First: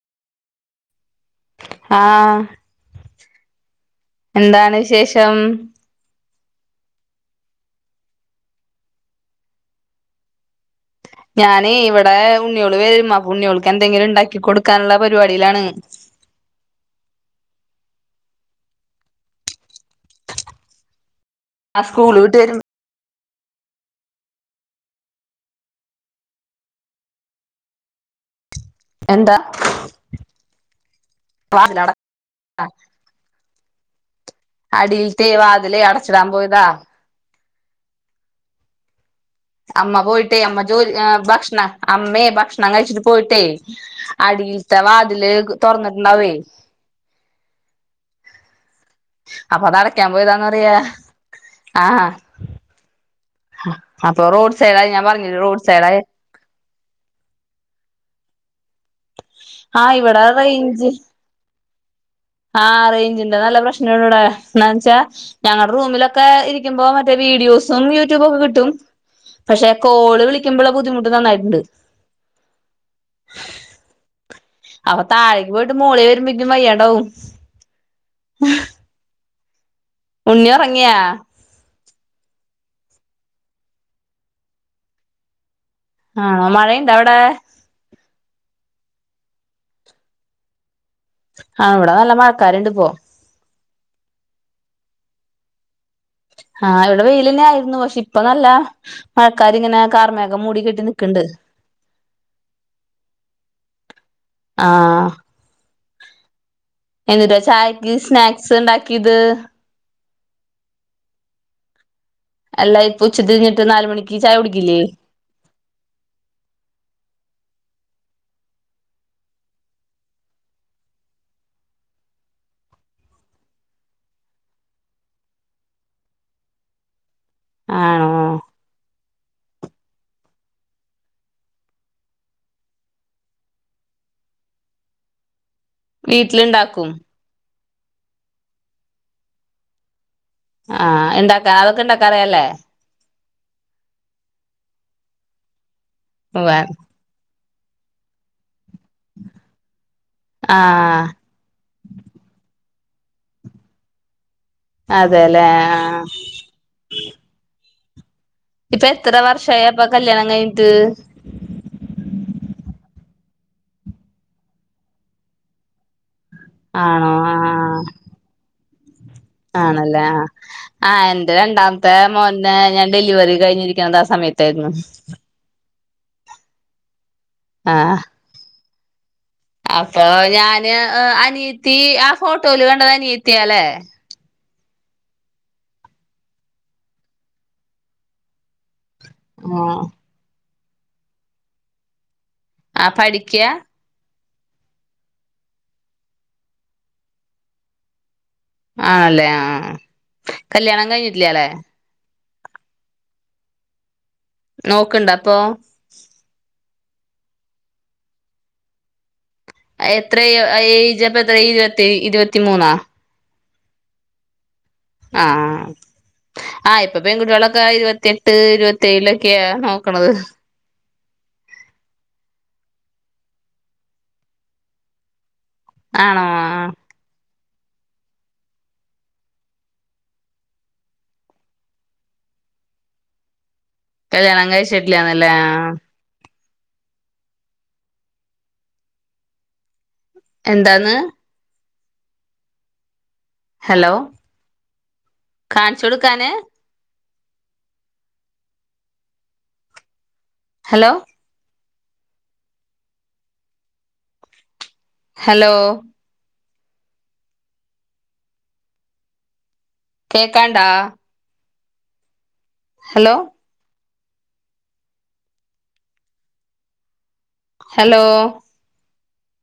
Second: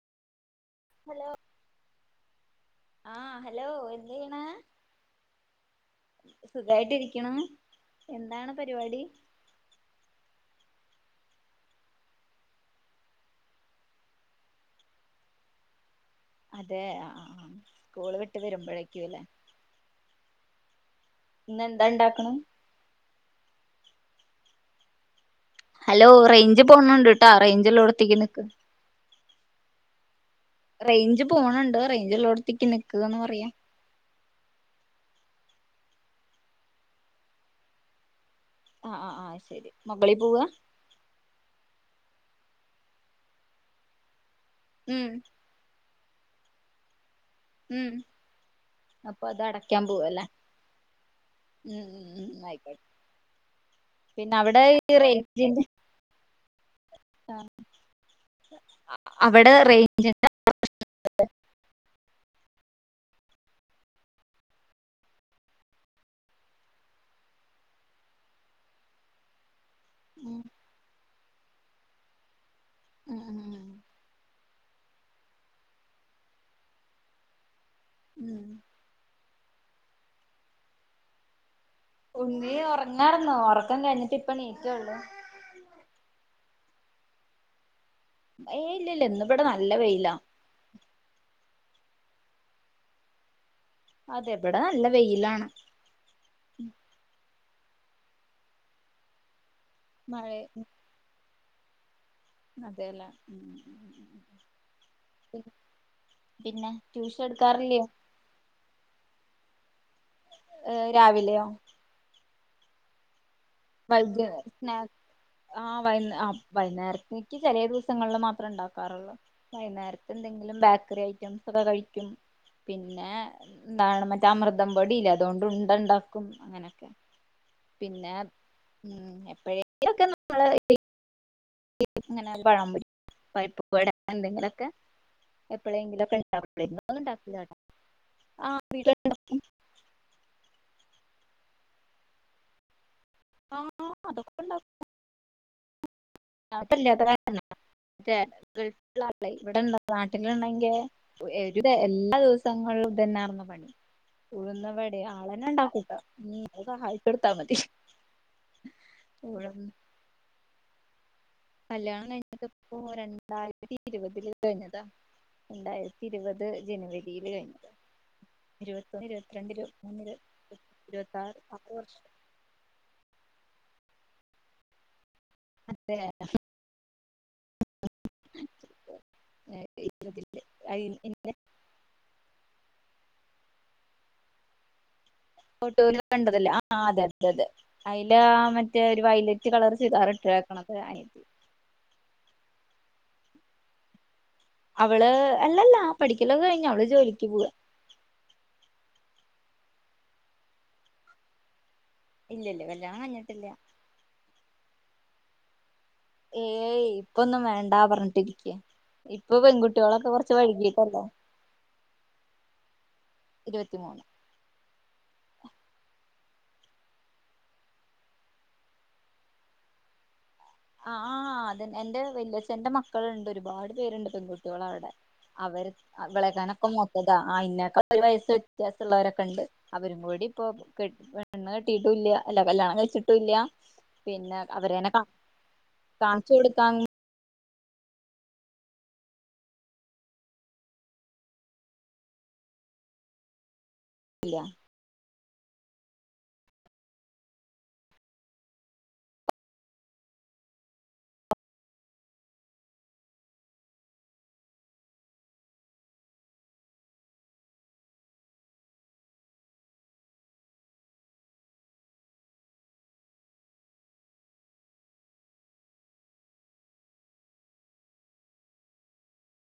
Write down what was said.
ആ ആഹ് ഹലോ എന്ത് എന്താണ് വിശേഷം? സുഖായിട്ട് ഇരിക്കണു. എന്താണ് പരിപാടി? ഞാന് ഇവിടെ ഉണ്ണികള് വരും. ഉണ്ണികോൾക്ക് എന്തെങ്കിലും ഉണ്ടാക്കി കൊടുക്കാനുള്ള പരിപാടിയിലാണ്. അതെ ആ സ്കൂള് വിട്ട് വരുമ്പോഴേക്കുംല്ലേ? ആ ഇന്ന്എന്താ സ്കൂള് ഉണ്ടാക്കണ്? വിട്ട് വരും ഹലോ റേഞ്ച് പോണുണ്ട് കേട്ടോ. റേഞ്ച് ഉള്ളടത്തേക്ക് നിക്ക്. എന്താ? റേഞ്ച് പോണ്ണ്ണ്ട് വാതിലട റേഞ്ച്ള്ളോടത്തേക്ക് നിക്ക് ന്ന് പറയാ അടീല്ത്തെ വാതിലയ് അടച്ചിടാൻ പോയതാ ആ ആ ആ അമ്മ പോയിട്ടേ അമ്മ ജോലി ഏഹ് ഭക്ഷണം അമ്മേ ഭക്ഷണം ഞാ കഴിച്ചിട്ട് പോയിട്ടേ അടിയിൽത്തെ ഉം വാതില് തോറന്ന് നവീസ് ഉം അപ്പൊ അത് അടക്യാൻ അടക്കാൻ പോവല്ലേ പോയതാന്ന് പറയാ ഉ ആഹ് ഉ ആയിക്കോട്ടെ അപ്പൊ പിന്നെ റോഡ് സൈഡായി ഈ ഞാൻ പറഞ്ഞ റോഡ് സൈഡായി ആഹ അവിടെ ആഹ് ഇവിടെ റേഞ്ചിന്റെ പ്രശ്നം ഇണ്ട് ലേ ആ റേഞ്ച്ന്റെ നല്ല പ്രശ്നള്ളൂടടെ ന്നവച്ചാ ഞങ്ങളുടെ റൂമിലൊക്കെ ഇരിക്കുമ്പോ മറ്റേ വീഡിയോസും യൂട്യൂബൊക്കെ കിട്ടും പക്ഷെ കോള് ഉം വിളിക്കുമ്പോള്ള ബുദ്ധിമു്ട്ട് നന്നായിട്ട്ണ്ട് ഉം ഉം [unintelligible] അപൊ താഴേക്ക് പോയിട്ട് മോളെ വരുമ്പേക്കും വയ്യാണ്ടാവും [inaudible] ഉണ്ണി ഒറങ്ങിയാ ഉറങ്ങാരുന്നു ഉറക്കം കഴിഞ്ഞിട്ടിപ്പൊ ണീറ്റൊള്ളു ആണോ മഴയുണ്ടവടെ ഏയ് ഇല്ലില്ല ഇന്നിവിടെ നല്ല വെയില ആ ഇവടെ നല്ല മഴക്കാരുണ്ടിപ്പോ അതെ ഇബടെ നല്ല വെയിലാണ്. ആഹ് ഇവിടെ വെയിലെന്നെ ആയിരു ക്ഷെ ഇപ്പ നല്ലആ ആക്കാരിങ്ങനെ കാർമേഘം മൂടി കെട്ടി നിക്ക്ണ്ട്. അതെലേ ആഹ് പിന്നെ ട്യൂഷൻ എന്നിട്ടാ എടുക്കാറില്ലേ? ചായക്ക് സ്നാക്സ് ഉണ്ടാക്കിയത് ഏഹ് രാവിലെയോ? അല്ലാ ഇപ്പോ ഉച്ചിതിരിഞ്ഞി വൈക് നേരത്തെ ആ വൈകു അപ്പൊ വൈകുന്നേരത്തേക്ക് ചില ദിവസങ്ങളിൽ മാത്ര ത്ര ഇ ണ്ടാക്കാറുള്ളൂ വൈകുന്നേരത്ത് എന്തെങ്കിലും ബേക്കറി ഐറ്റംസ് ഒക്കെ കഴിക്കും പിന്നെ എന്താണ് മറ്റേ അമൃതം പൊടില്ലേ അതുകൊണ്ട് ഉണ്ട ഉണ്ടാക്കും അങ്ങനെയൊക്കെ. ആണോ പിന്നെ എപ്പഴോകിലൊക്കെ നമ്മള് ങ്ങനെപഴം പൊരിക്കും പരിപ്പുവട എന്തെങ്കിലൊക്കെ എപ്പോഴെങ്കിലൊക്കെ ഇണ്ടാക്കുമ്പളെ വീട്ടിലുണ്ടാക്കും എപ്പോലൊന്നും ഇണ്ടാകൂല്ലാട്ടോ. ആ വീട്ടിലെല്ലാർകും. ആ ഇണ്ടാക്കാ അതൊക്കെ ഇണ്ടാക്കാ അറിയല്ലേ? ആ അതൊക്കെ ഉണ്ടാക്കും. ഉവ്വ് ആപ്പല്ലാത്ത കാര് [unintelligible] ഗൾഫിലുള്ള ആൾടെ ഇവടൊള്ള നാട്ടിലൊണ്ടെങ്കി ആഹ് ഒരു എല്ലാ ദെവസങ്ങളിലും തന്നാർന്നു പണി ഉഴുന്നവടെ അതെല്ലേ ആളന്നെഇണ്ടാക്കൂട്ടൊ ആഹ് ഇനി ഒന്ന് സഹായിച്ച് കൊടുത്താ മതി ഇപ്പ എത്ര വർഷായി അപ്പ കല്യാണം കഴിഞ്ഞിട്ട് കല്യാണം കഴിഞ്ഞിട്ടിപ്പോ രണ്ടായിരത്തി ഇരുപതില് കഴിഞ്ഞതാ രണ്ടായിരാത്തി ഇരുപത് ആണോ ജനുവരിയില് കഴിഞ്ഞതാ ആഹ് ഇരുവ ആണല്ലേ ആ അ എന്റെ ഇരുപത്താറ് ആറ് രണ്ടാമത്തെ വർഷം മോൻ്റെ ഞാൻ ഡെലിവറി കഴിഞ്ഞിരിക്കണത സ സമയത്തായിരുന്നു മറ്റേ ആഹ് അപ്പൊ ഇതില് ഞാൻ ഏ ഇന്ന് അനിയത്തി ആ ഫോട്ടോല് കണ്ടത് അനിയതി ത്തിയാലേ ഫോട്ടോല് കണ്ടതല്ലേ ആ അതെ അതെ അതെ അയില് മറ്റ് മറ്റേ ഒരു വയിലറ്റ് കളർ ആഹ് ചുരിതാറിട്ടത് കണക്ക് അനിയത്തി ആ പഠിക്യാ അവൾ അല്ലല്ലാ പഠിക്കലോക്കെ കഴിഞ്ഞ് അവൾ ജോലിക്ക് പോവാ ആണല്ലേ ആ കല്യാണം കഴിഞ്ഞിട്ടില്ല്യലേ ഇല്ലല്ല കല്ല്യാണം കയിഞ്ഞിട്ടില്ല നോക്കെണ്ടോ അപ്പൊ ഏയ് ഇപ്പൊന്നും വേണ്ടാ പറഞ്ഞ്ട്ടിരിക്യാ എത്ര ഏയ്ജ് അപ്പ എത്ര ഇരുപത്തി ഇരുപത്തി മൂന്നാ ഇരുപത്തി മൂന്ന് ആ ആ ഇപ്പൊ പെൺകുട്ടട്ട്യോളക്കെ ഇരുപത്തി എട്ട് ഇരുപത്തിയേഴൊക്കെയ നോക്കണത് അ ആ അതെന്നെ എൻ്റെ വെച്ചല്ല്യഛൻ്റെ മക്കളുണ്ട് ഒരുപാട് പേരുണ്ട് പെൺകുട്ട്യോളവടെ അവര് ആണോ വളെക്കാനൊക്കെ മൂത്തതാ ആ ഇന്ന ഒരു വയസ് വ്യത്യാസള്ളോര് ഒക്കെ ണ്ട് അവരും കൂടി ഇപ്പോ പെണ്ണ് കെട്ടീട്ടൂല്ല അല്ല കല്ല്യാണം കഴിച്ചിട്ടുംല്ല കല്ല്യാണം കഴിച്ചിട്ടില്ല നല്ല താണ് ചൂടു താങ്ങ് എന്താന്ന് ഹലോ ഇല്ല കാണിച്ചൊടുക്കാൻ ഹലോ ഹലോ കേക്കാണ്ടാ ഹലോ ഹലോ